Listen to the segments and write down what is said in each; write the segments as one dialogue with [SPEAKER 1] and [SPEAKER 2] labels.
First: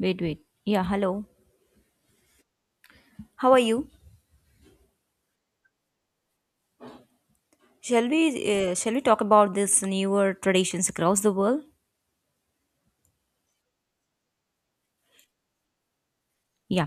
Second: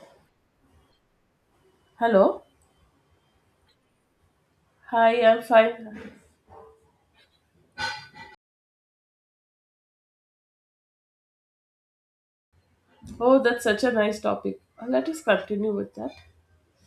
[SPEAKER 1] Wait, wait. Yeah, hello.
[SPEAKER 2] Hello.
[SPEAKER 1] How are you?
[SPEAKER 2] Hi, I'm fine.
[SPEAKER 1] Shall we talk about this newer traditions across the world?
[SPEAKER 2] Oh, that's such a nice topic. Let us continue with that.
[SPEAKER 1] Yeah.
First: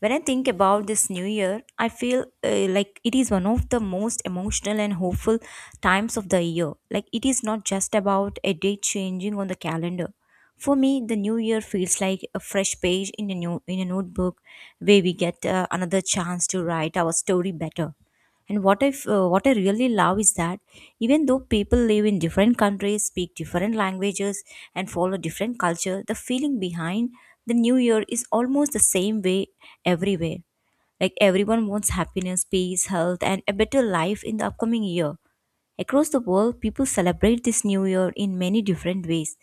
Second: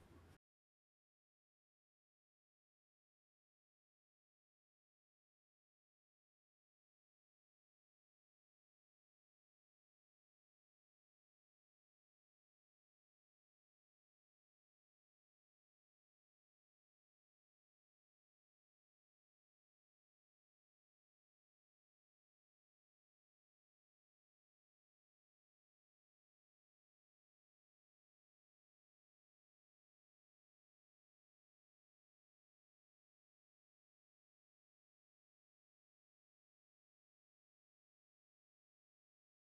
[SPEAKER 1] When I think about this new year, I feel like it is one of the most emotional and hopeful times of the year. Like it is not just about a date changing on the calendar. For me, the new year feels like a fresh page in a new in a notebook where we get another chance to write our story better. And what I really love is that even though people live in different countries, speak different languages, and follow different culture, the feeling behind the New Year is almost the same way everywhere, like everyone wants happiness, peace, health, and a better life in the upcoming year. Across the world, people celebrate this new year in many different ways.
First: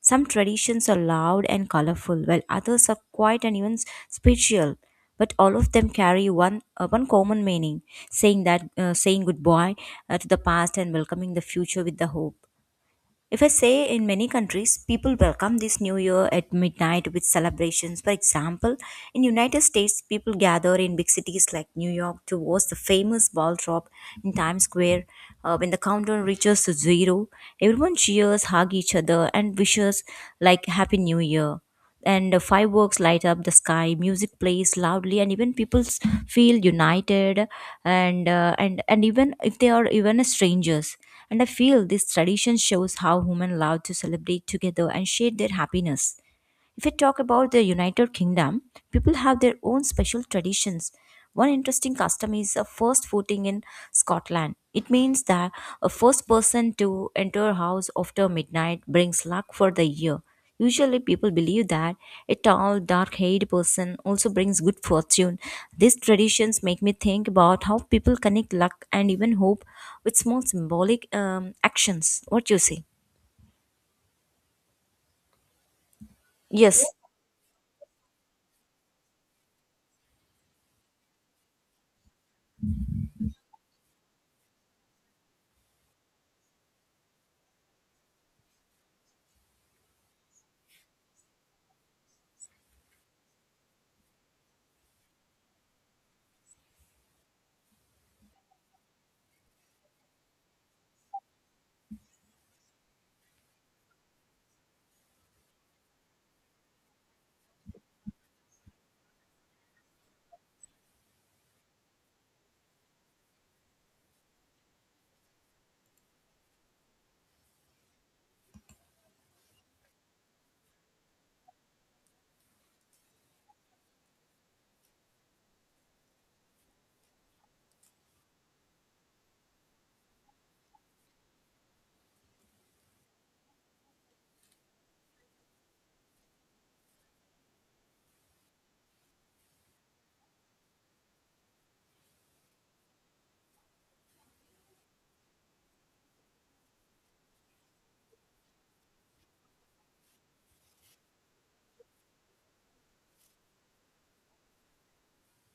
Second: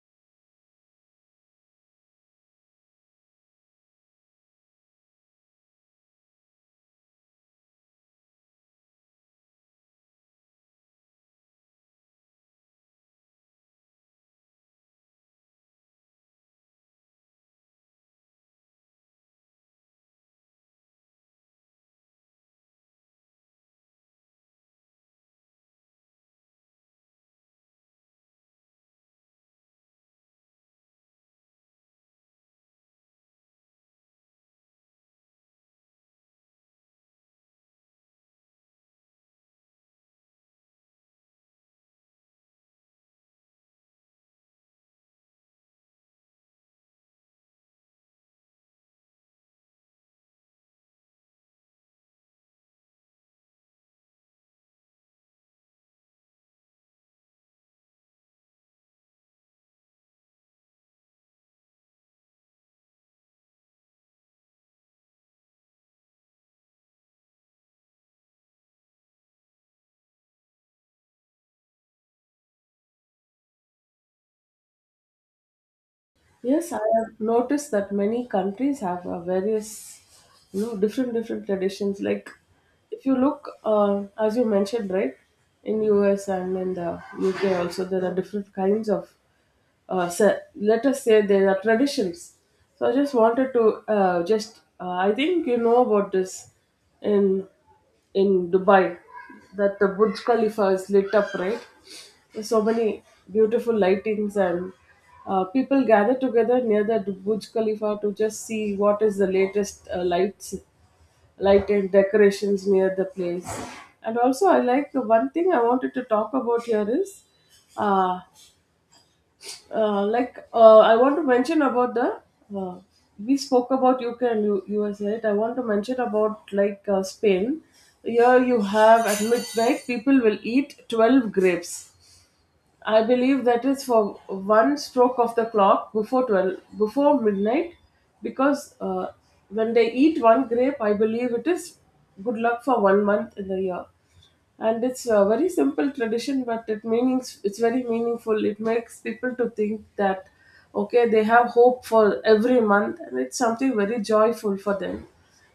[SPEAKER 1] Some traditions are loud and colorful, while others are quiet and even spiritual. But all of them carry one common meaning, saying goodbye to the past and welcoming the future with the hope. If I say, in many countries, people welcome this new year at midnight with celebrations. For example, in United States, people gather in big cities like New York to watch the famous ball drop in Times Square. When the countdown reaches to zero, everyone cheers, hug each other, and wishes like Happy New Year, and fireworks light up the sky, music plays loudly, and even feel united, and even if they are even strangers. And I feel this tradition shows how women love to celebrate together and share their happiness. If we talk about the United Kingdom, people have their own special traditions. One interesting custom is a first footing in Scotland. It means that a first person to enter a house after midnight brings luck for the year. Usually, people believe that a tall, dark haired person also brings good fortune. These traditions make me think about how people connect luck and even hope with small symbolic actions. What you say?
[SPEAKER 2] Yes, I
[SPEAKER 1] Yes.
[SPEAKER 2] have noticed that many countries have various, you know, different traditions. Like, if you look, as you mentioned, right, in US and in the UK also, there are different kinds of, let us say, there are traditions. So I just wanted to I think you know about this in in Dubai, that the Burj Khalifa is lit up, right? So many beautiful lightings and people gather together near the Burj Khalifa to just see what is the latest light and decorations near the place. And also, I like the one thing I wanted to talk about here is, uh, I want to mention about the. Uh, we spoke about UK and US, right? I want to mention about like Spain. Here you have at midnight people will eat 12 grapes. I believe that is for one stroke of the clock before 12, before midnight, because when they eat one grape, I believe it is good luck for 1 month in the year. And it's a very simple tradition, but it meanings it's very meaningful. It makes people to think that okay, they have hope for every month, and it's something very joyful for them.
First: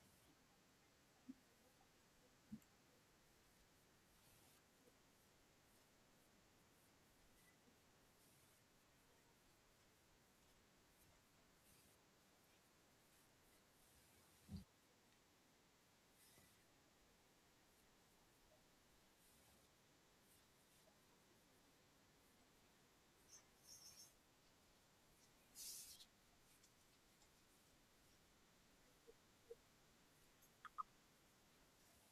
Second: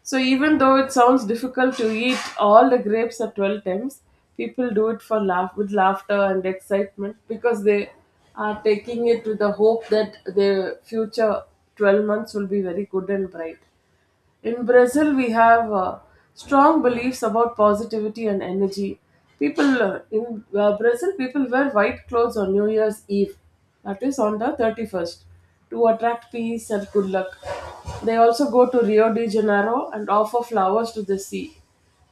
[SPEAKER 2] So even though it sounds difficult to eat all the grapes at 12 times, people do it for laugh with laughter and excitement because they are taking it with the hope that their future 12 months will be very good and bright. In Brazil, we have strong beliefs about positivity and energy. People in Brazil, people wear white clothes on New Year's Eve, that is on the 31st, to attract peace and good luck. They also go to Rio de Janeiro and offer flowers to the sea.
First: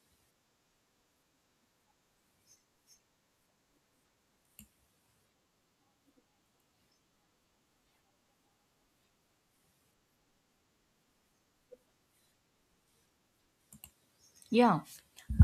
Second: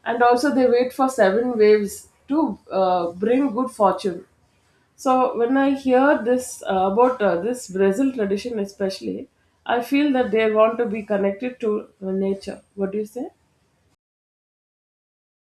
[SPEAKER 2] And also, they wait for seven waves to bring good fortune. So when I hear this about this Brazil tradition, especially, I feel that they want to be connected to nature. What do you say?
[SPEAKER 1] Yeah,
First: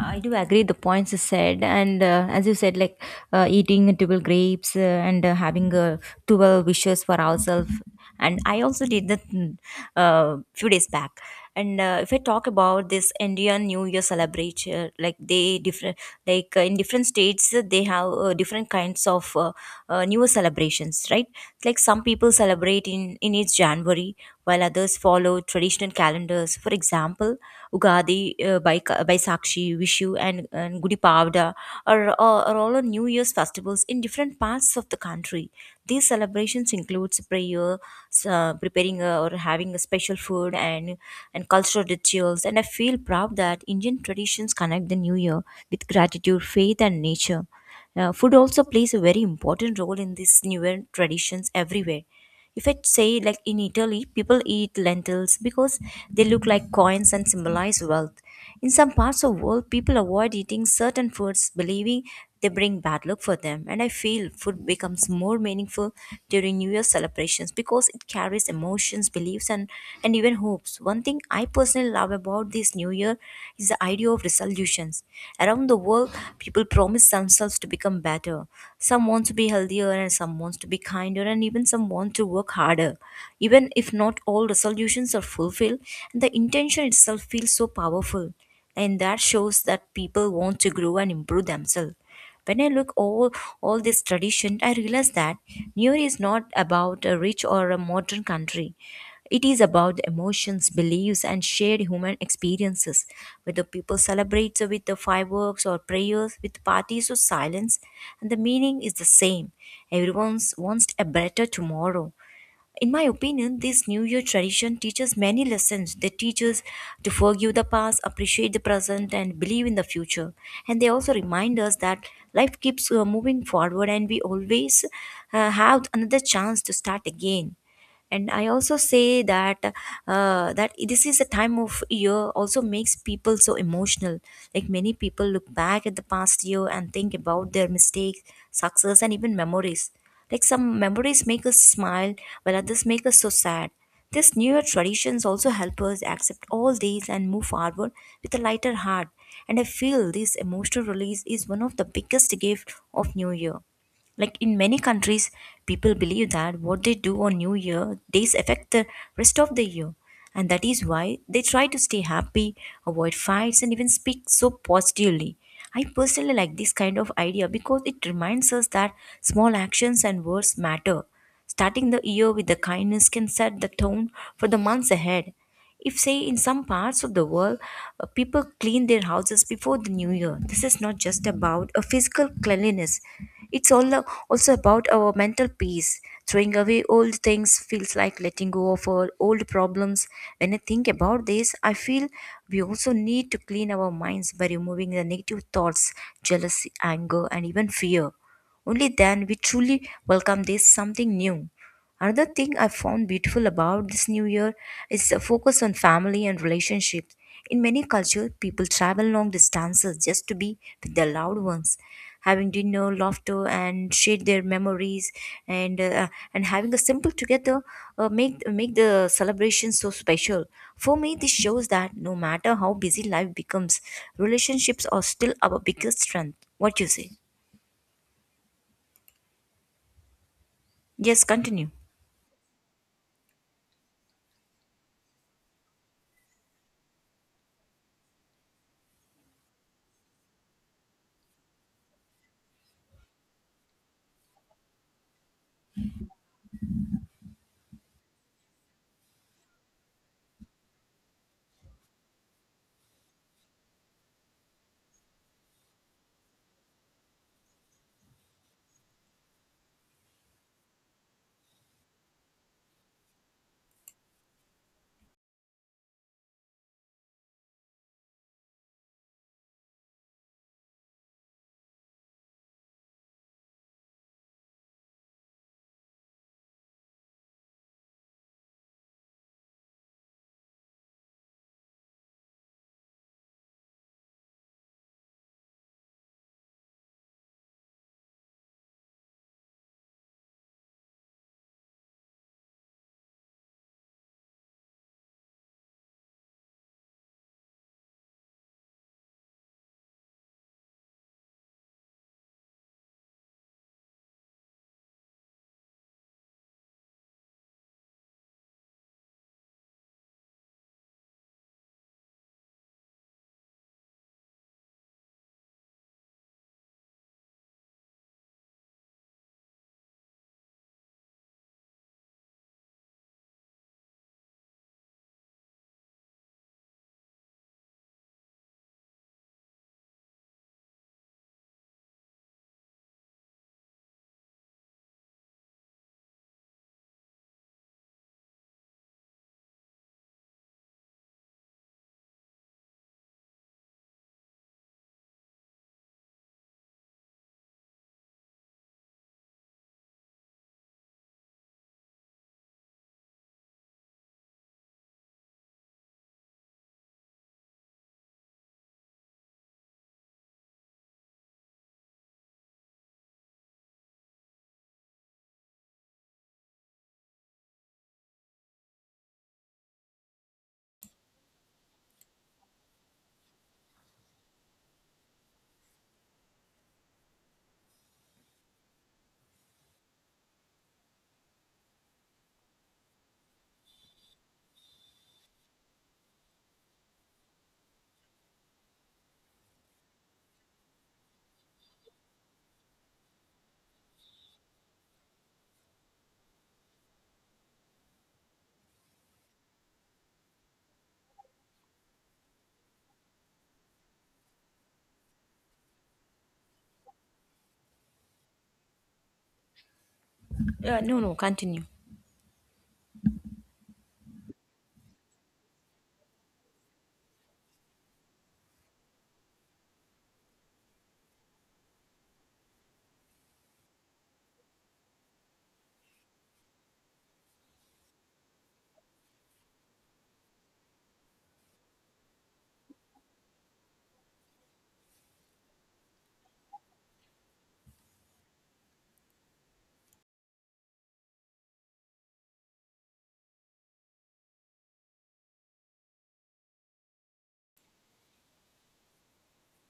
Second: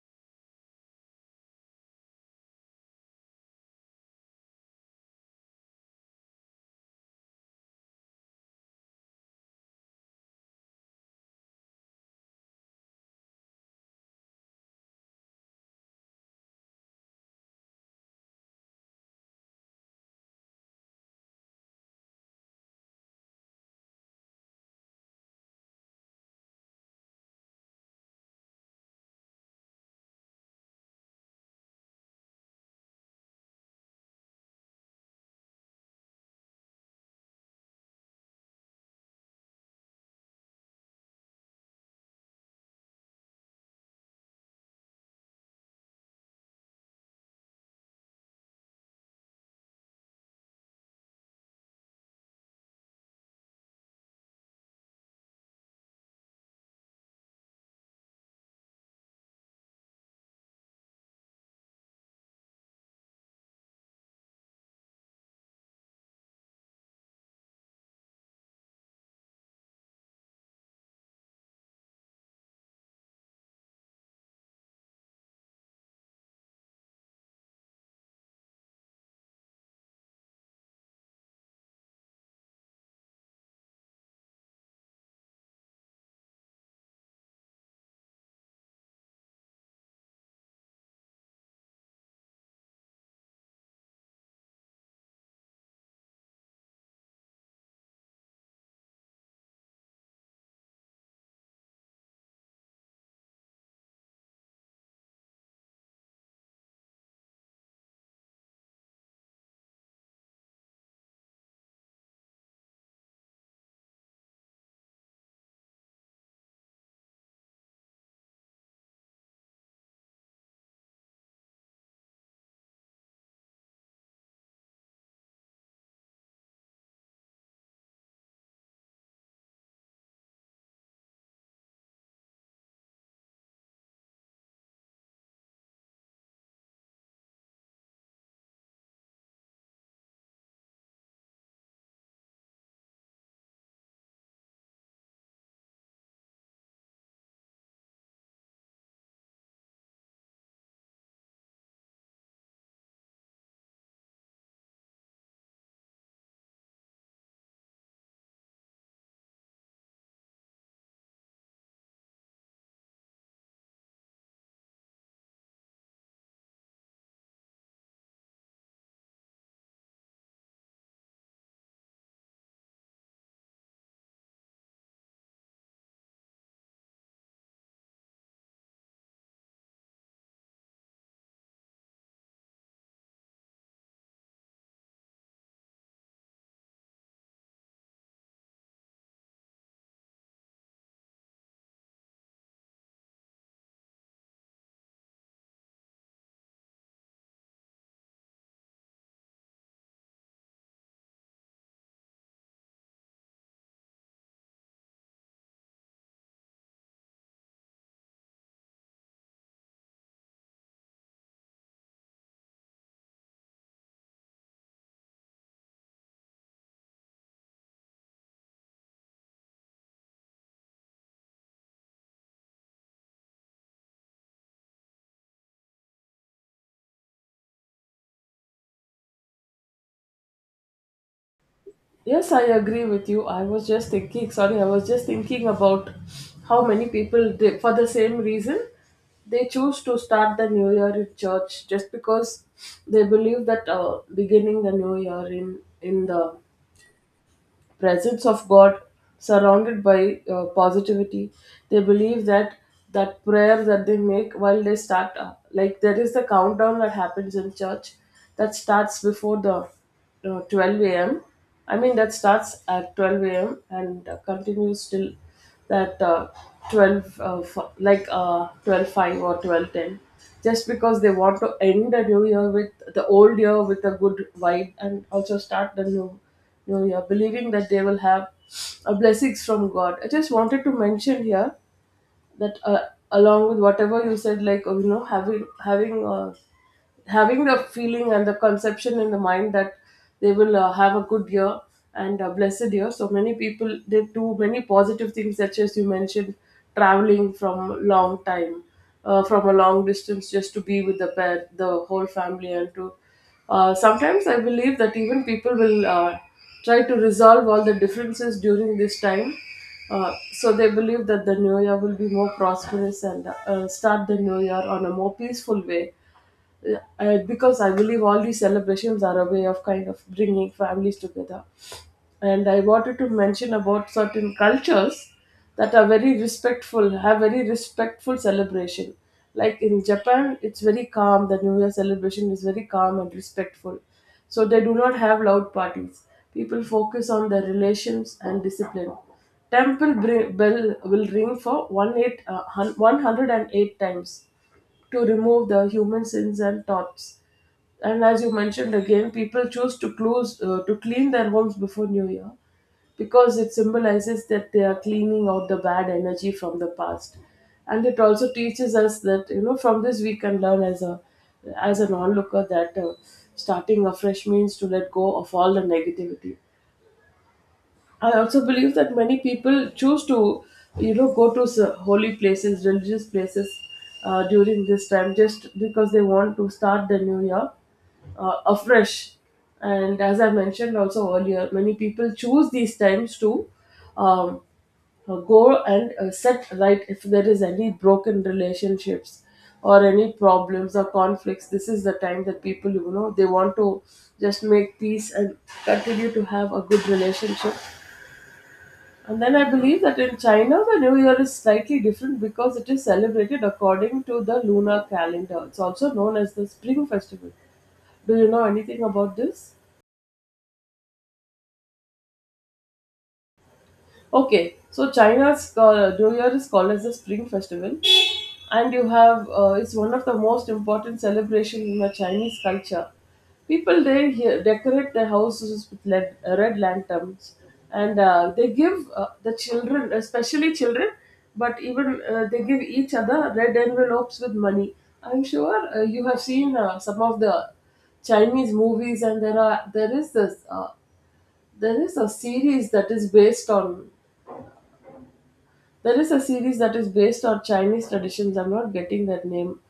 [SPEAKER 1] I do agree the points you said, and as you said, like eating 12 grapes and having 12 wishes for ourselves. And I also did that, few days back. And if I talk about this Indian New Year celebration, like they different, like in different states, they have different kinds of New Year celebrations, right? Like some people celebrate in each January, while others follow traditional calendars. For example, Ugadi, Baisakshi, Vishu, and Gudi Pavda are all on New Year's festivals in different parts of the country. These celebrations includes prayer, preparing or having a special food and cultural rituals. And I feel proud that Indian traditions connect the New Year with gratitude, faith, and nature. Food also plays a very important role in these newer traditions everywhere. If I say, like in Italy, people eat lentils because they look like coins and symbolize wealth. In some parts of the world, people avoid eating certain foods, believing they bring bad luck for them. And I feel food becomes more meaningful during New Year celebrations because it carries emotions, beliefs, and even hopes. One thing I personally love about this new year is the idea of resolutions. Around the world, people promise themselves to become better. Some want to be healthier, and some wants to be kinder, and even some want to work harder. Even if not all resolutions are fulfilled, the intention itself feels so powerful, and that shows that people want to grow and improve themselves. When I look over all this tradition, I realize that New Year is not about a rich or a modern country. It is about the emotions, beliefs, and shared human experiences. Whether people celebrate with the fireworks or prayers, with parties or silence, and the meaning is the same. Everyone wants a better tomorrow. In my opinion, this New Year tradition teaches many lessons. They teach us to forgive the past, appreciate the present, and believe in the future. And they also remind us that life keeps moving forward, and we always have another chance to start again. And I also say that this is a time of year also makes people so emotional, like many people look back at the past year and think about their mistakes, success, and even memories, like some memories make us smile, while others make us so sad. These New Year traditions also help us accept all these and move forward with a lighter heart. And I feel this emotional release is one of the biggest gifts of New Year. Like in many countries, people believe that what they do on New Year days affect the rest of the year. And that is why they try to stay happy, avoid fights, and even speak so positively. I personally like this kind of idea because it reminds us that small actions and words matter. Starting the year with the kindness can set the tone for the months ahead. If, say, in some parts of the world, people clean their houses before the new year, this is not just about a physical cleanliness. It's all a- also about our mental peace. Throwing away old things feels like letting go of our old problems. When I think about this, I feel we also need to clean our minds by removing the negative thoughts, jealousy, anger, and even fear. Only then we truly welcome this something new. Another thing I found beautiful about this new year is the focus on family and relationships. In many cultures, people travel long distances just to be with their loved ones, having dinner, laughter, and share their memories, and uh, and having a simple together make the celebration so special. For me, this shows that no matter how busy life becomes, relationships are still our biggest strength. What you say? Yes, continue.
[SPEAKER 2] Yes, I agree with you. I was just thinking. Sorry, I was just thinking about how many people they, for the same reason they choose to start the new year in church just because they believe that beginning the new year in the presence of God, surrounded by positivity. They believe that prayer that they make while they start, like there is the countdown that happens in church that starts before the 12 a.m. I mean, that starts at 12 a.m. and continues till that uh, 12 uh, f- like uh, 12 5 or 12:10, just because they want to end the new year with the old year with a good vibe and also start the new year believing that they will have blessings from God. I just wanted to mention here that along with whatever you said, like, having having the feeling and the conception in the mind that they will have a good year and a blessed year. So many people they do many positive things such as you mentioned, traveling from long time, from a long distance just to be with the pet, the whole family, and to sometimes I believe that even people will try to resolve all the differences during this time. So they believe that the new year will be more prosperous and start the new year on a more peaceful way, because I believe all these celebrations are a way of kind of bringing families together. And I wanted to mention about certain cultures that are very respectful, have very respectful celebration. Like in Japan, it's very calm. The New Year celebration is very calm and respectful. So they do not have loud parties. People focus on their relations and discipline. Temple bell will ring for 108, 108 times to remove the human sins and thoughts. And as you mentioned again, people choose to close to clean their homes before New Year because it symbolizes that they are cleaning out the bad energy from the past, and it also teaches us that you know from this we can learn as a as an onlooker that starting afresh means to let go of all the negativity. I also believe that many people choose to, you know, go to holy places, religious places during this time just because they want to start the new year afresh. And as I mentioned also earlier, many people choose these times to um, go and set right if there is any broken relationships or any problems or conflicts. This is the time that people, you know, they want to just make peace and continue to have a good relationship. And then I believe that in China, the New Year is slightly different because it is celebrated according to the lunar calendar. It's also known as the Spring Festival. Do you know anything about this?
[SPEAKER 1] No, no, continue.
[SPEAKER 2] Okay, so China's New Year is called as the Spring Festival, and you have it's one of the most important celebrations in the Chinese culture. People there here decorate their houses with led, red lanterns, and they give the children, especially children, but even they give each other red envelopes with money. I'm sure you have seen some of the Chinese movies, and there are there is this there is a series that is based on there is a series that is based on Chinese traditions. I'm not getting that name.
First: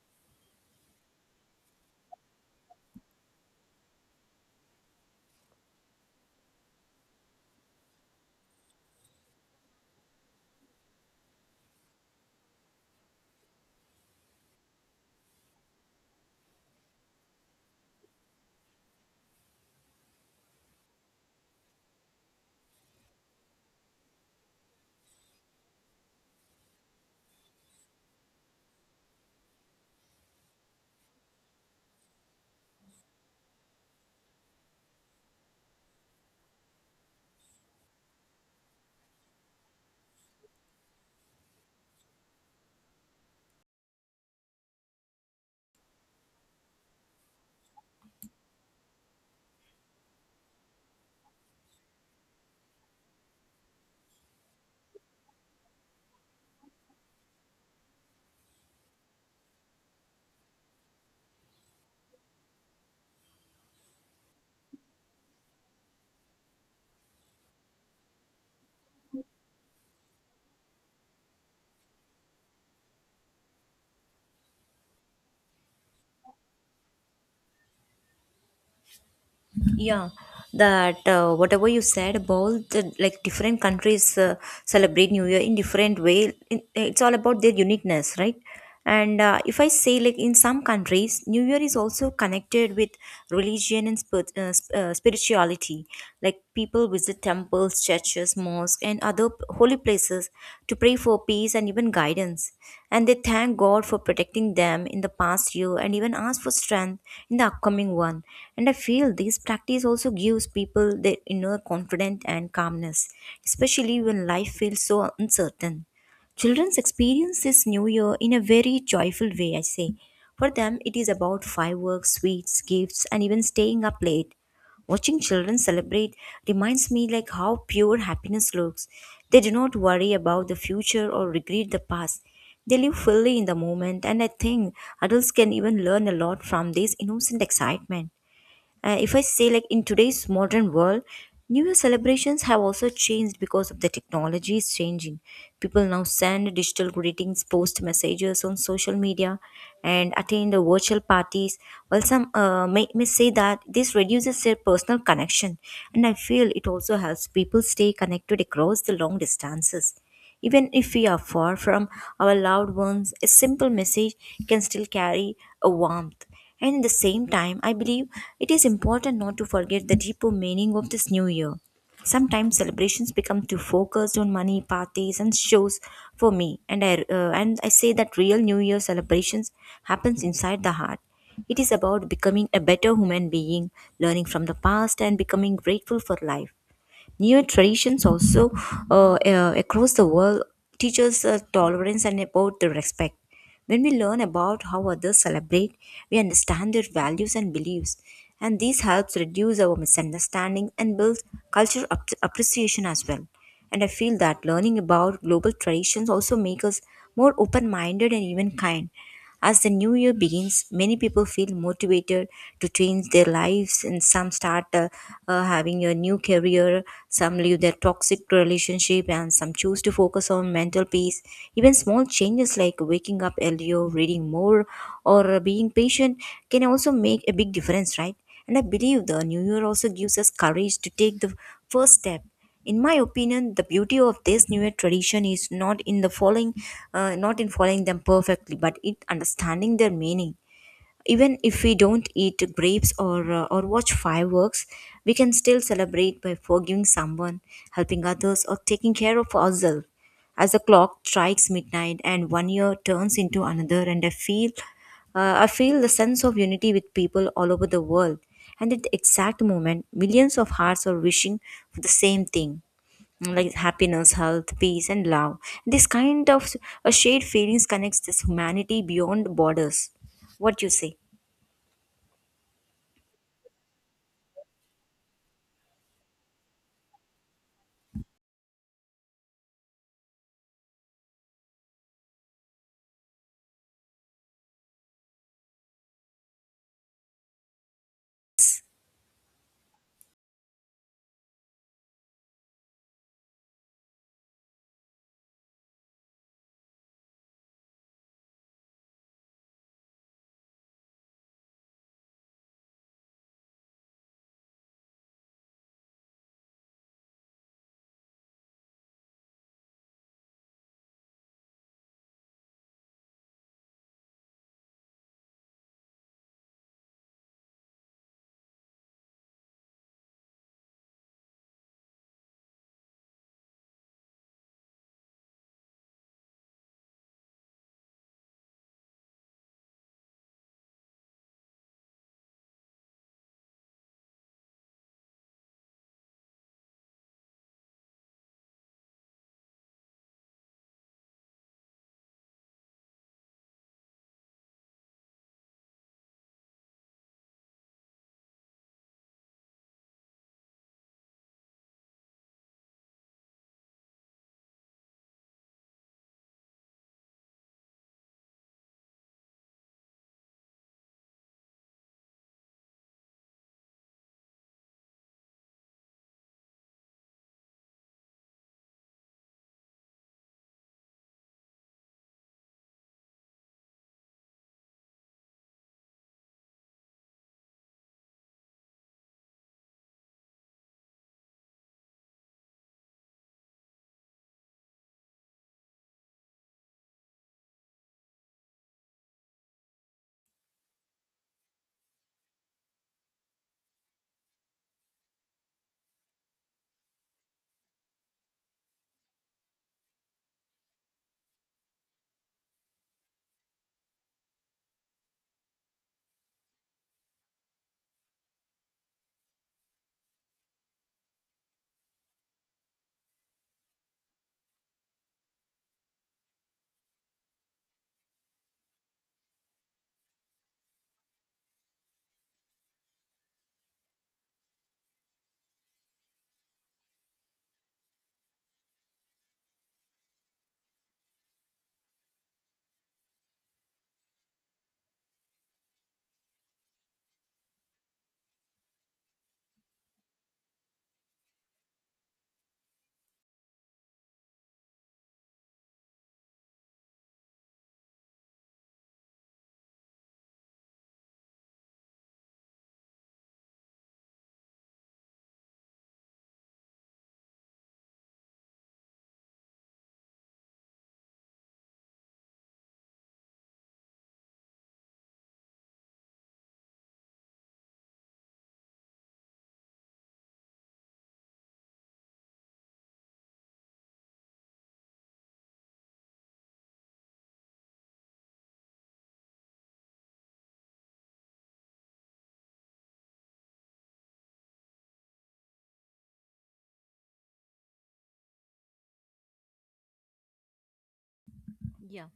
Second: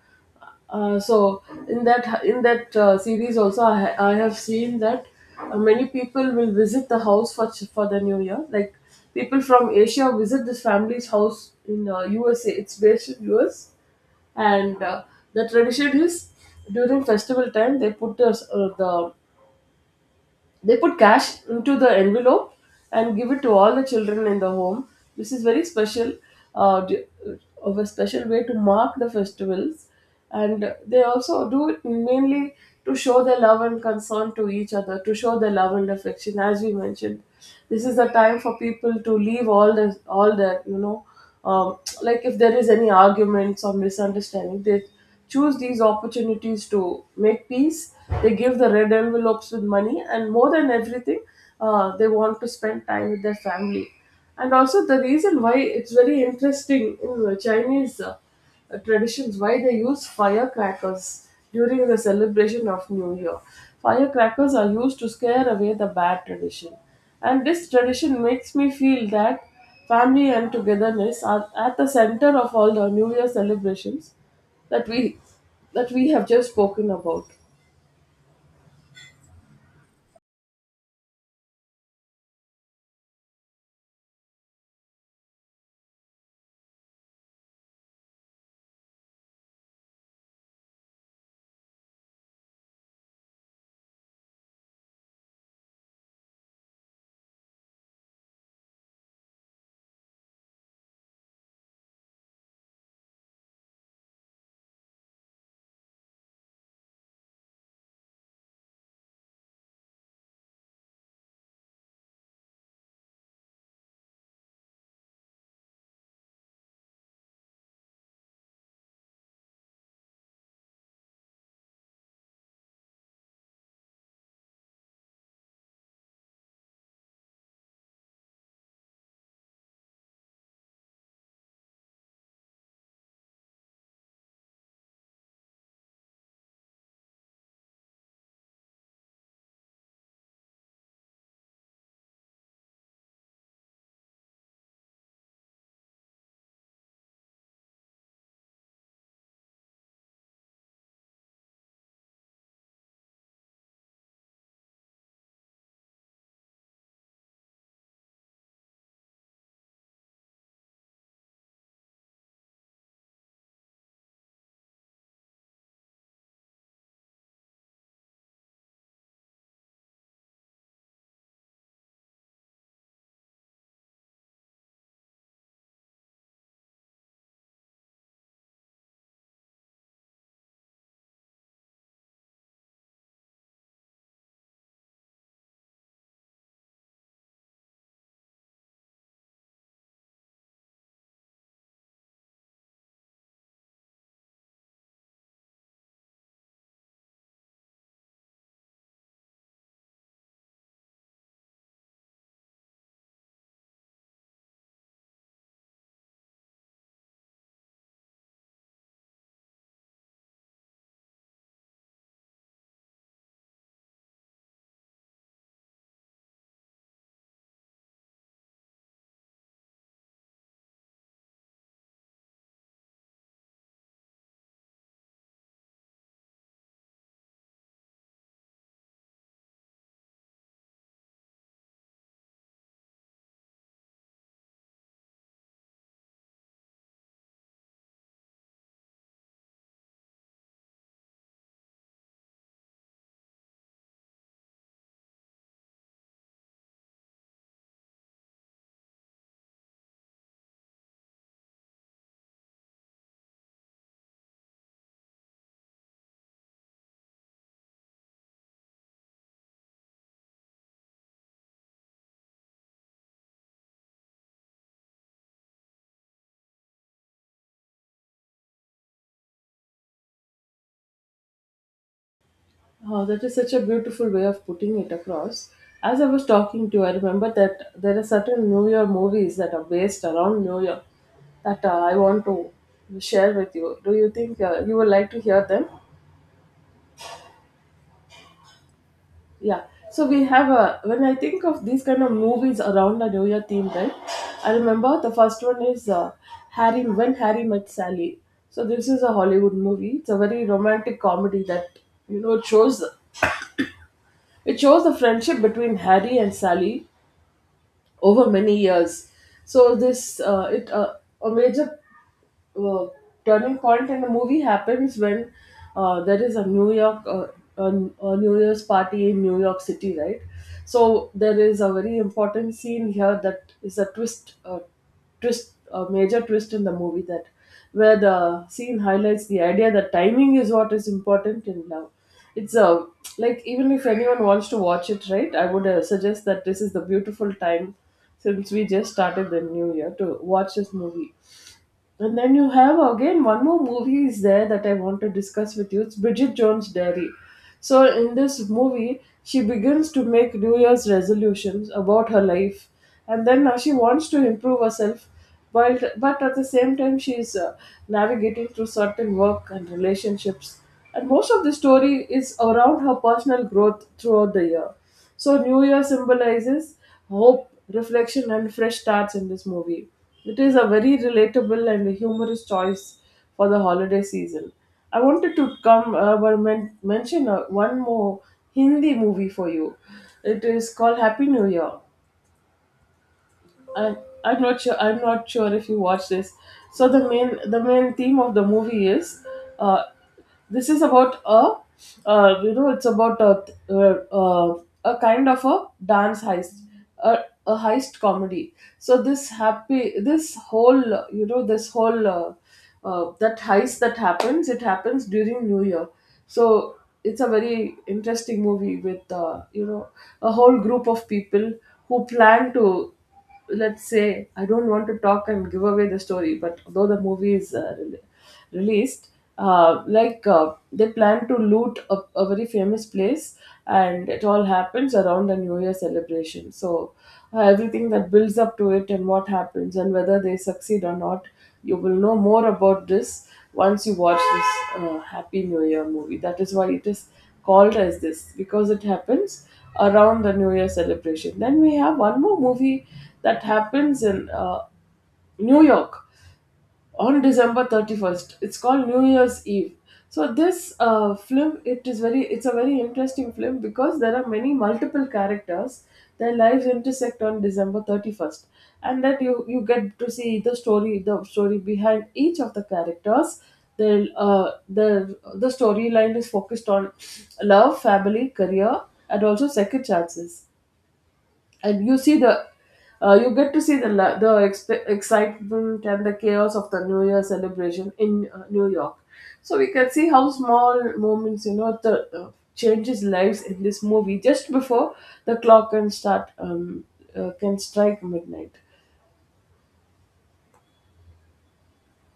[SPEAKER 2] So in that series also, I have seen that many people will visit the house for for the New Year. Like people from Asia visit this family's house in USA. It's based in US, and the tradition is during festival time they put they put cash into the envelope and give it to all the children in the home. This is very special, uh, d- of a special way to mark the festivals, and they also do it mainly to show their love and concern to each other, to show their love and affection. As we mentioned, this is the time for people to leave all this all that, you know, like if there is any arguments or misunderstanding, they choose these opportunities to make peace. They give the red envelopes with money, and more than everything, they want to spend time with their family. And also the reason why it's very interesting in the Chinese traditions why they use firecrackers during the celebration of New Year. Firecrackers are used to scare away the bad tradition. And this tradition makes me feel that family and togetherness are at the center of all the New Year celebrations that we that we have just spoken about.
[SPEAKER 1] Yeah, that whatever you said about the, like different countries celebrate New Year in different way, in, it's all about their uniqueness, right? And if I say like in some countries, New Year is also connected with religion and spirituality. Like people visit temples, churches, mosques, and other holy places to pray for peace and even guidance. And they thank God for protecting them in the past year and even ask for strength in the upcoming one. And I feel this practice also gives people their inner confidence and calmness, especially when life feels so uncertain. Children's experience this new year in a very joyful way, I say. For them, it is about fireworks, sweets, gifts, and even staying up late. Watching children celebrate reminds me like how pure happiness looks. They do not worry about the future or regret the past. They live fully in the moment, and I think adults can even learn a lot from this innocent excitement. And if I say like in today's modern world, New Year celebrations have also changed because of the technology is changing. People now send digital greetings, post messages on social media, and attend the virtual parties. While some may say that this reduces their personal connection, and I feel it also helps people stay connected across the long distances. Even if we are far from our loved ones, a simple message can still carry a warmth. And at the same time, I believe it is important not to forget the deeper meaning of this new year. Sometimes celebrations become too focused on money, parties, and shows for me, and I say that real New Year celebrations happens inside the heart. It is about becoming a better human being, learning from the past, and becoming grateful for life. New traditions also across the world teach us tolerance and about the respect. When we learn about how others celebrate, we understand their values and beliefs, and this helps reduce our misunderstanding and builds cultural appreciation as well. And I feel that learning about global traditions also makes us more open minded and even kind. As the new year begins, many people feel motivated to change their lives, and some start having a new career, some leave their toxic relationship, and some choose to focus on mental peace. Even small changes like waking up earlier, reading more, or being patient can also make a big difference, right? And I believe the new year also gives us courage to take the first step. In my opinion, the beauty of this newer tradition is not in the following not in following them perfectly, but in understanding their meaning. Even if we don't eat grapes, or watch fireworks, we can still celebrate by forgiving someone, helping others, or taking care of ourselves. As the clock strikes midnight and one year turns into another, and I feel the sense of unity with people all over the world. And at the exact moment, millions of hearts are wishing for the same thing, like happiness, health, peace, and love. This kind of shared feelings connects this humanity beyond borders. What you say?
[SPEAKER 2] Oh, that is such a beautiful way of putting it across. As I was talking to you, I remember that there are certain New Year movies that are based around New Year that I want to share with you. Do you think you would like to hear them? Yeah. So we have a when I think of these kind of movies around the New Year theme, right? I remember the first one is Harry when Harry met Sally. So this is a Hollywood movie. It's a very romantic comedy that you know it shows the friendship between Harry and Sally over many years. So this it a major uh, turning point in the movie happens when there is a a New Year's party in New York City, right? So there is a very important scene here that is a a major twist in the movie, that where the scene highlights the idea that timing is what is important in love. It's a like even if anyone wants to watch it, right? I would suggest that this is the beautiful time since we just started the new year to watch this movie. And then you have again one more movie is there that I want to discuss with you. It's Bridget Jones' Diary. So in this movie, she begins to make New Year's resolutions about her life, and then now she wants to improve herself, but at the same time she's navigating through certain work and relationships, and most of the story is around her personal growth throughout the year. So, New Year symbolizes hope, reflection, and fresh starts in this movie. It is a very relatable and humorous choice for the holiday season. I wanted to come mention one more Hindi movie for you. It is called Happy New Year. I I'm not sure if you watch this. So the main theme of the movie is uh, this is about a you know it's about uh, a kind of a dance heist a, a heist comedy. So this happy this whole you know this whole that heist that happens, it happens during New Year. So it's a very interesting movie with a whole group of people who plan to, let's say, I don't want to talk and give away the story, but though the movie is released, they plan to loot a very famous place, and it all happens around the New Year celebration. So everything that builds up to it and what happens and whether they succeed or not, you will know more about this once you watch this Happy New Year movie. That is why it is called as this, because it happens around the New Year celebration. Then we have one more movie that happens in New York on December 31st. It's called New Year's Eve. So this film, it's a very interesting film because there are many multiple characters. Their lives intersect on December 31st, and that you get to see the story behind each of the characters. Their uh, their the storyline is focused on love, family, career, and also second chances, and you see the, you get to see the excitement and the chaos of the new year celebration in New York. So we can see how small moments, you know the changes lives in this movie just before the clock can start can strike midnight.
[SPEAKER 1] Yeah.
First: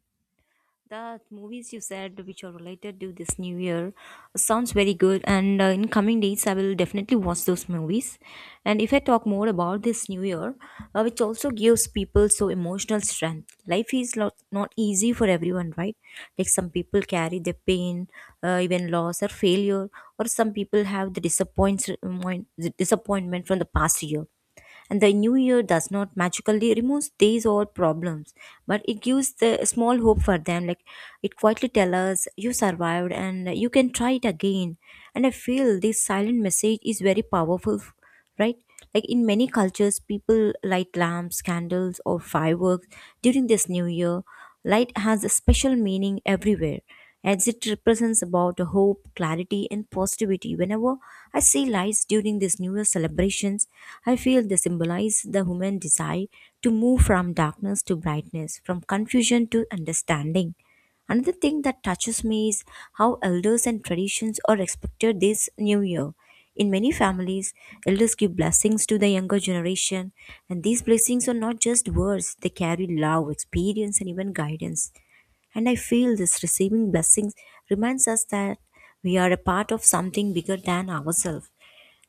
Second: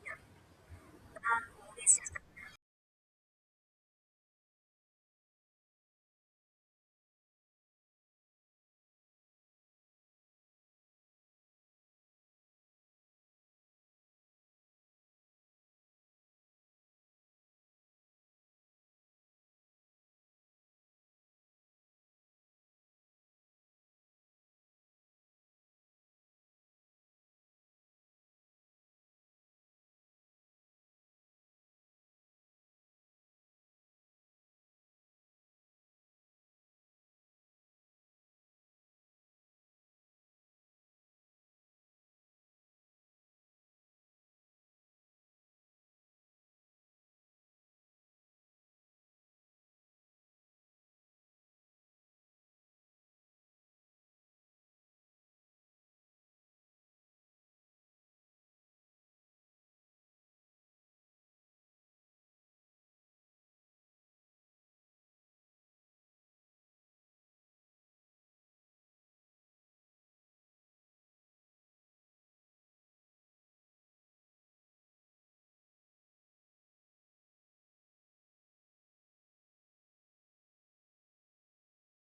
[SPEAKER 1] The movies you said which are related to this new year sounds very good, and in coming days I will definitely watch those movies. And if I talk more about this new year, which also gives people so emotional strength, life is lot, not easy for everyone, right? Like some people carry the pain, even loss or failure, or some people have the disappointment from the past year. And the new year does not magically remove these old problems, but it gives the small hope for them. Like, it quietly tells us, you survived and you can try it again. And I feel this silent message is very powerful, right? Like in many cultures, people light lamps, candles, or fireworks during this new year. Light has a special meaning everywhere, as it represents about hope, clarity, and positivity. Whenever I see lights during these New Year celebrations, I feel they symbolize the human desire to move from darkness to brightness, from confusion to understanding. Another thing that touches me is how elders and traditions are respected this new year. In many families, elders give blessings to the younger generation, and these blessings are not just words, they carry love, experience, and even guidance. And I feel this receiving blessings reminds us that we are a part of something bigger than ourselves.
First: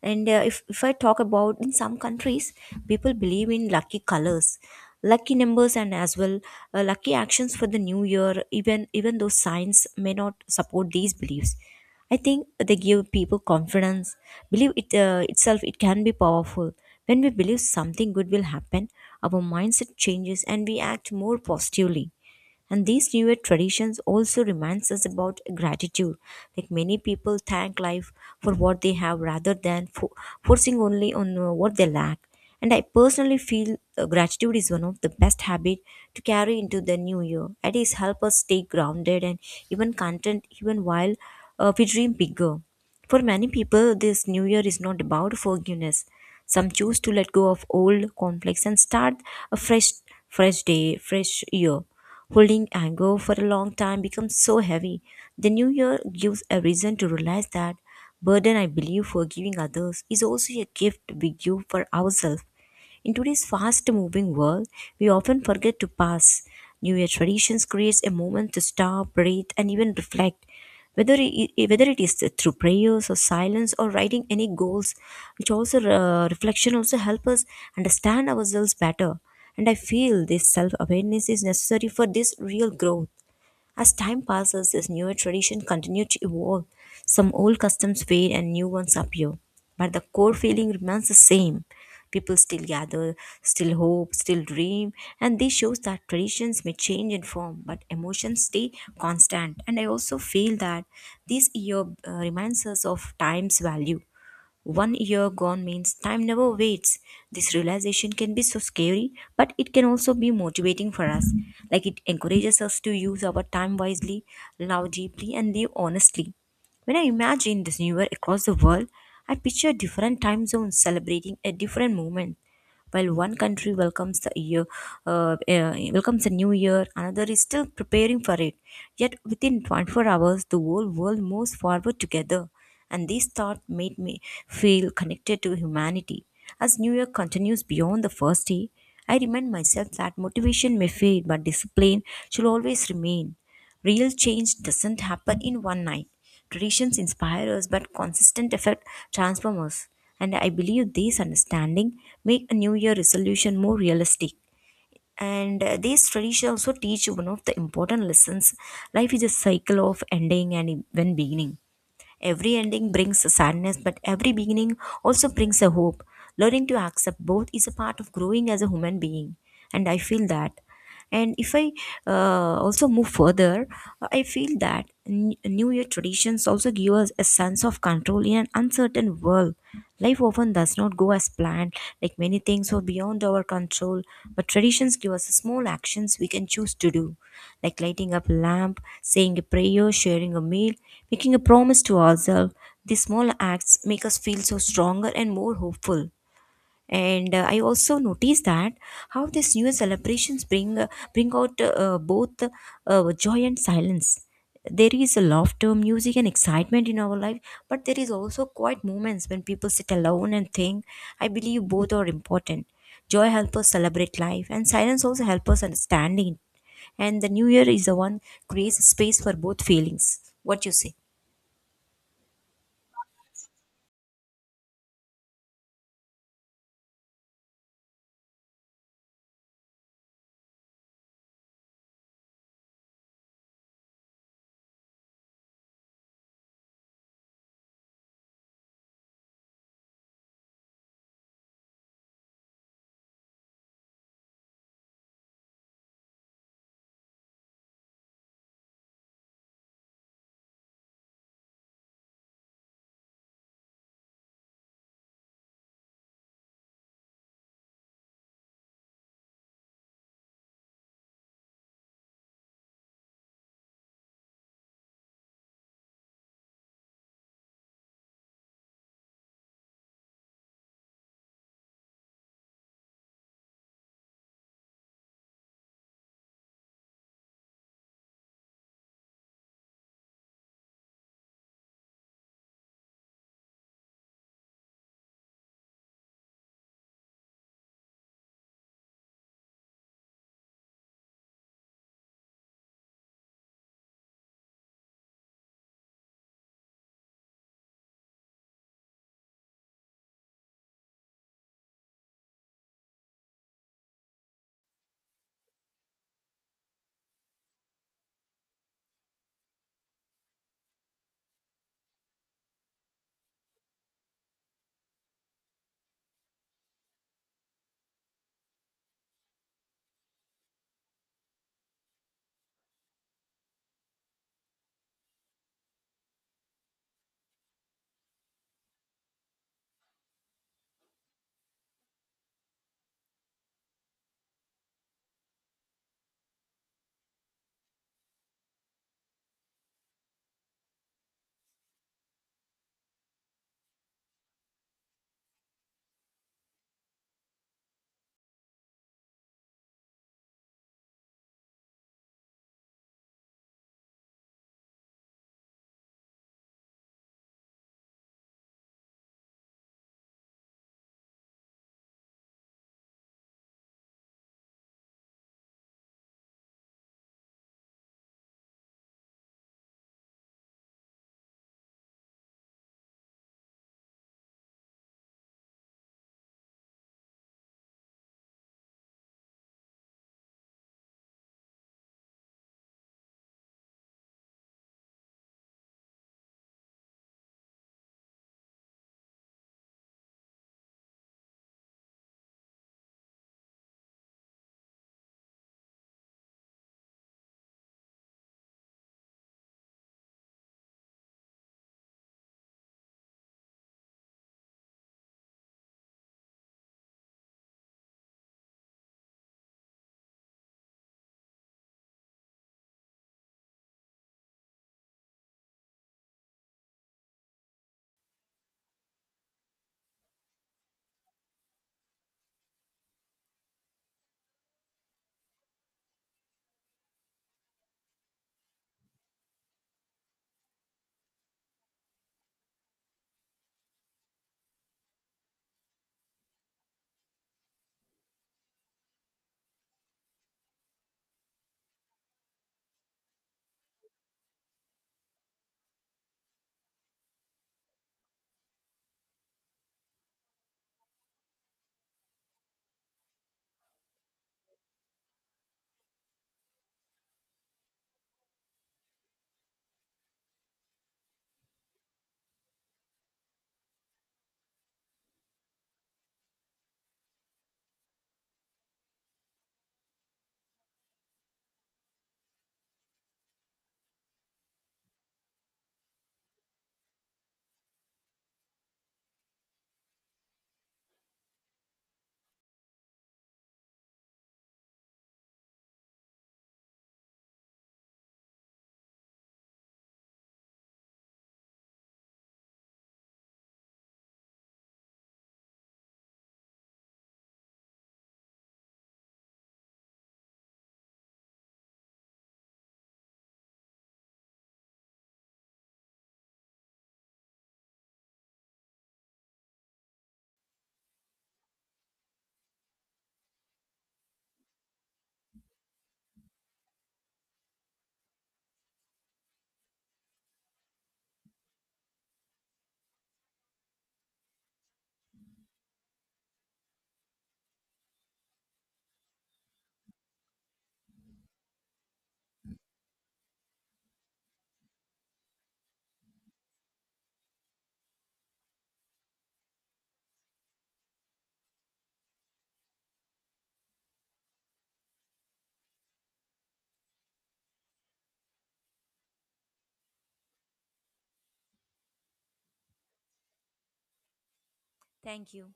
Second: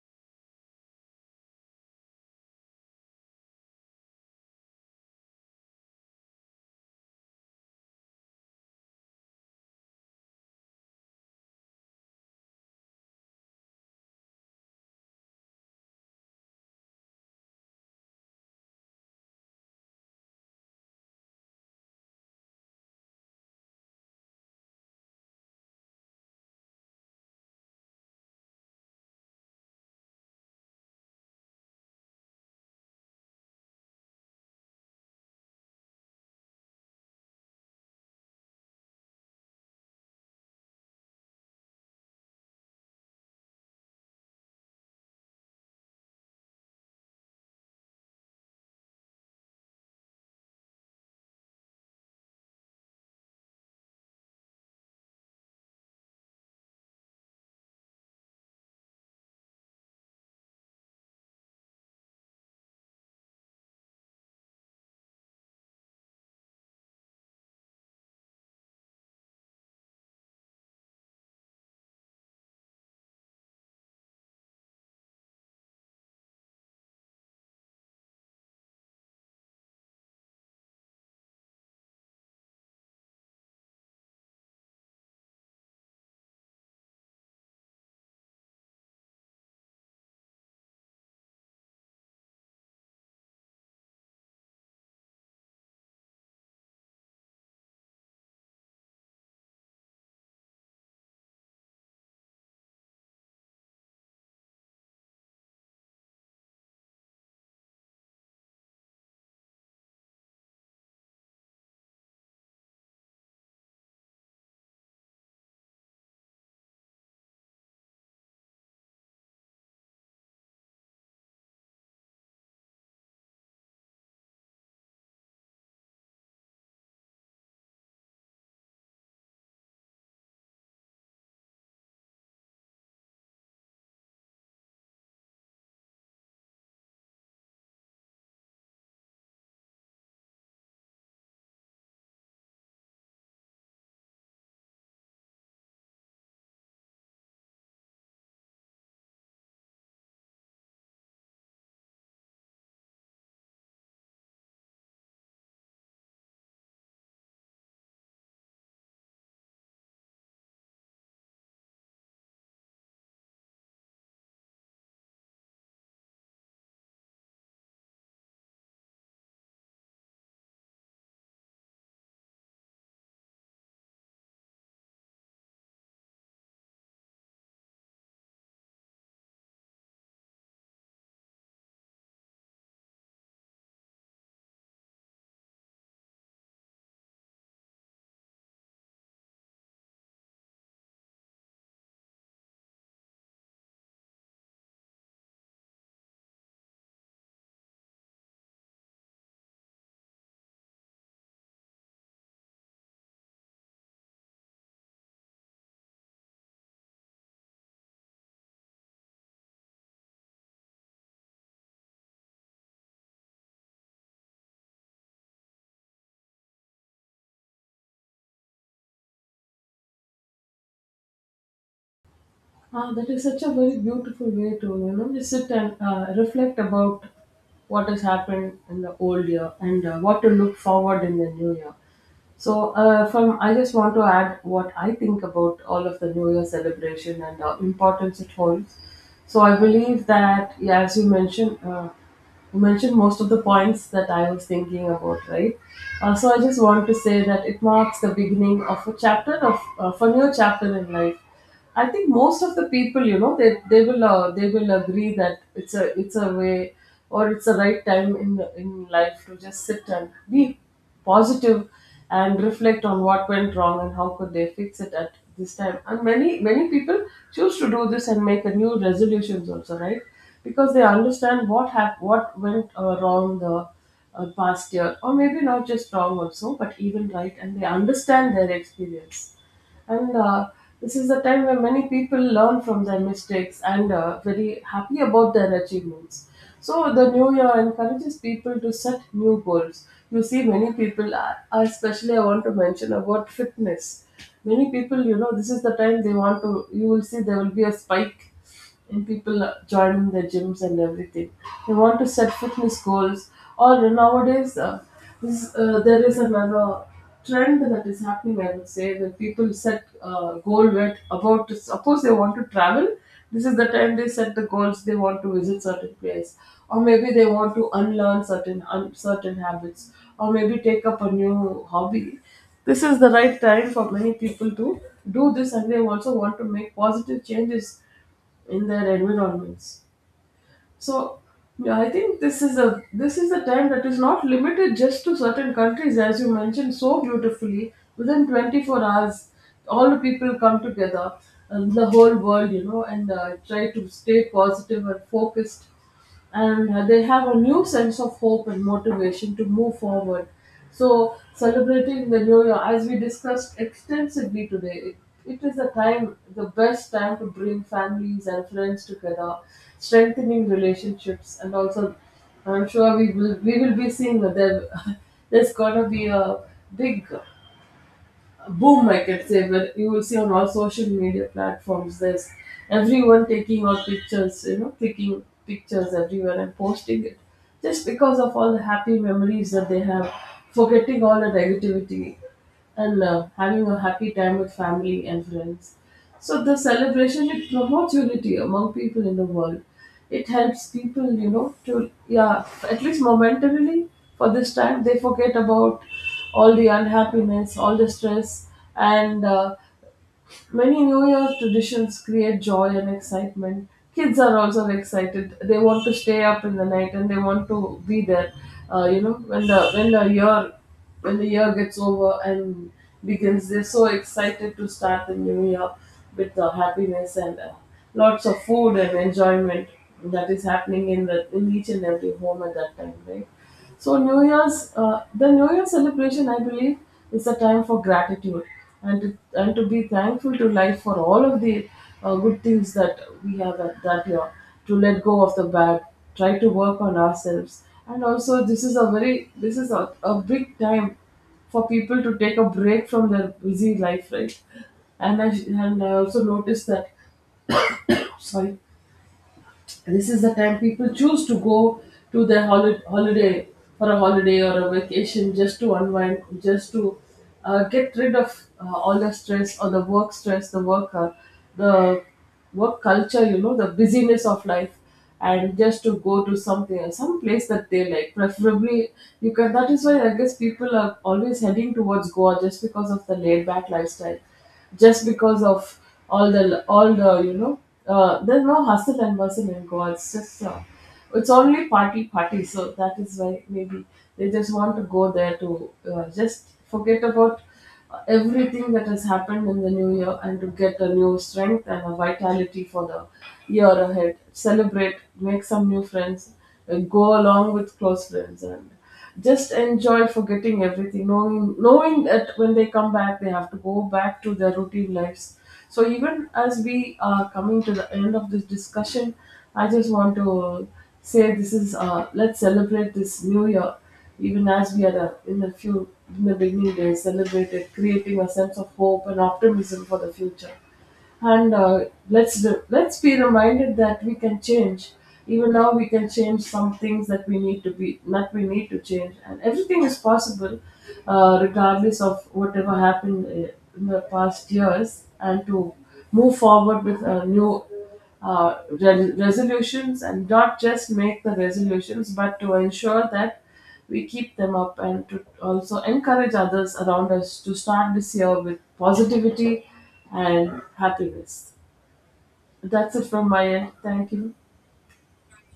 [SPEAKER 1] And if I talk about in some countries, people believe in lucky colors, lucky numbers, and as well lucky actions for the new year. Even though science may not support these beliefs, I think they give people confidence. Believe it itself; it can be powerful. When we believe something good will happen, our mindset changes and we act more positively. And these newer traditions also reminds us about gratitude, like many people thank life for what they have rather than forcing only on what they lack. And I personally feel gratitude is one of the best habit to carry into the new year, at least help us stay grounded and even content even while we dream bigger. For many people, this new year is not about forgiveness. Some choose to let go of old conflicts and start a fresh, fresh day, fresh year. Holding anger for a long time becomes so heavy. The new year gives a reason to realize that burden. I believe forgiving others is also a gift we give for ourselves. In today's fast-moving world, we often forget to pause. New Year traditions creates a moment to stop, breathe, and even reflect. Whether it is through prayers or silence or writing any goals, which also reflection also help us understand ourselves better. And I feel this self-awareness is necessary for this real growth. As time passes, this newer tradition continues to evolve. Some old customs fade and new ones appear, but the core feeling remains the same. People still gather, still hope, still dream, and this shows that traditions may change in form, but emotions stay constant. And I also feel that this year reminds us of time's value. One year gone means time never waits. This realization can be so scary, but it can also be motivating for us. Like, it encourages us to use our time wisely, love deeply, and live honestly. When I imagine this new year across the world, I picture different time zones celebrating a different moment. While one country welcomes the year, welcomes a new year, another is still preparing for it. Yet within 24 hours, the whole world moves forward together. And this thought made me feel connected to humanity. As New Year continues beyond the first day, I remind myself that motivation may fade, but discipline should always remain. Real change doesn't happen in one night. Traditions inspire us, but consistent effort transform us. And I believe this understanding make a New Year resolution more realistic. And these traditions also teach one of the important lessons. Life is a cycle of ending and even beginning. Every ending brings a sadness, but every beginning also brings a hope. Learning to accept both is a part of growing as a human being. And I feel that, and if I also move further, I feel that new year traditions also give us a sense of control in an uncertain world. Life often does not go as planned, like many things are beyond our control, but traditions give us small actions we can choose to do, like lighting up a lamp, saying a prayer, sharing a meal, making a promise to ourselves. These small acts make us feel so stronger and more hopeful. And I also notice that how these new celebrations bring out both joy and silence. There is a laughter, music, and excitement in our life, but there is also quiet moments when people sit alone and think. I believe both are important. Joy helps us celebrate life, and silence also helps us understand it. And the new year is the one creates space for both feelings. What you say?
[SPEAKER 2] Ah, that is such a very beautiful way to, you know, just sit and reflect about what has happened in the old year and what to look forward in the new year. So, from I just want to add what I think about all of the New Year celebration and the importance it holds. So, I believe that, yeah, as you mentioned most of the points that I was thinking about, right? So, I just want to say that it marks the beginning of a chapter of a new chapter in life. I think most of the people, you know, they will agree that it's a way or it's a right time in life to just sit and be positive and reflect on what went wrong and how could they fix it at this time. And many people choose to do this and make a new resolutions also, right? Because they understand what went wrong the past year, or maybe not just wrong also, but even right, and they understand their experience, and this is the time where many people learn from their mistakes and very happy about their achievements. So the new year encourages people to set new goals. You see many especially I want to mention about fitness. Many people, you know, this is the time they want to, you will see there will be a spike and people are joining the gyms and everything. They want to set fitness goals. Or nowadays, there is another trend that is happening. I would say that people set goal with, about, suppose they want to travel. This is the time they set the goals. They want to visit certain place, or maybe they want to unlearn certain habits, or maybe take up a new hobby. This is the right time for many people to do this, and they also want to make positive changes in their environments. So yeah, I think this is a time that is not limited just to certain countries, as you mentioned so beautifully. Within 24 hours, all the people come together, and the whole world, you know, and try to stay positive and focused, and they have a new sense of hope and motivation to move forward. So, celebrating the new year, as we discussed extensively today, it is the time, the best time, to bring families and friends together, strengthening relationships, and also I'm sure we will be seeing that there, there's gonna be a big boom, I can say, where you will see on all social media platforms, there's everyone taking all pictures, you know, taking pictures everywhere and posting it just because of all the happy memories that they have, forgetting all the negativity and having a happy time with family and friends. So the celebration, it promotes unity among people in the world. It helps people, you know, to, yeah, at least momentarily, for this time they forget about all the unhappiness, all the stress, and many New Year traditions create joy and excitement. Kids are also excited. They want to stay up in the night and they want to be there. You know, when the year gets over and begins, they're so excited to start the new year with happiness and lots of food and enjoyment that is happening in the in each and every home at that time, right? So the New Year celebration, I believe, is a time for gratitude and to be thankful to life for all of the good things that we have at that year. To let go of the bad, try to work on ourselves, and also this is a a big time for people to take a break from their busy life, right? And I and I also noticed that, sorry, this is the time people choose to go to their holiday, for a holiday or a vacation, just to unwind, just to get rid of all the stress or the work stress, the work culture, you know, the busyness of life, and just to go to something, some place that they like, preferably. You can, that is why I guess people are always heading towards Goa, just because of the laid back lifestyle, just because of all the you know, there's no hustle and bustle in Goa. It's just it's only party party. So that is why maybe they just want to go there to just forget about everything that has happened in the new year and to get a new strength and a vitality for the year ahead. Celebrate, make some new friends, and go along with close friends and just enjoy forgetting everything, knowing that when they come back they have to go back to their routine lives. So even as we are coming to the end of this discussion, I just want to say this is let's celebrate this new year. Even as we are in the few, in the beginning they celebrated, creating a sense of hope and optimism for the future. And let's be reminded that we can change. Even now, we can change some things that we need to be that we need to change, and everything is possible, regardless of whatever happened in the past years, and to move forward with a new resolutions, and not just make the resolutions but to ensure that we keep them up and to also encourage others around us to start this year with positivity and happiness. That's it from my end. Thank you.
[SPEAKER 1] Thank you.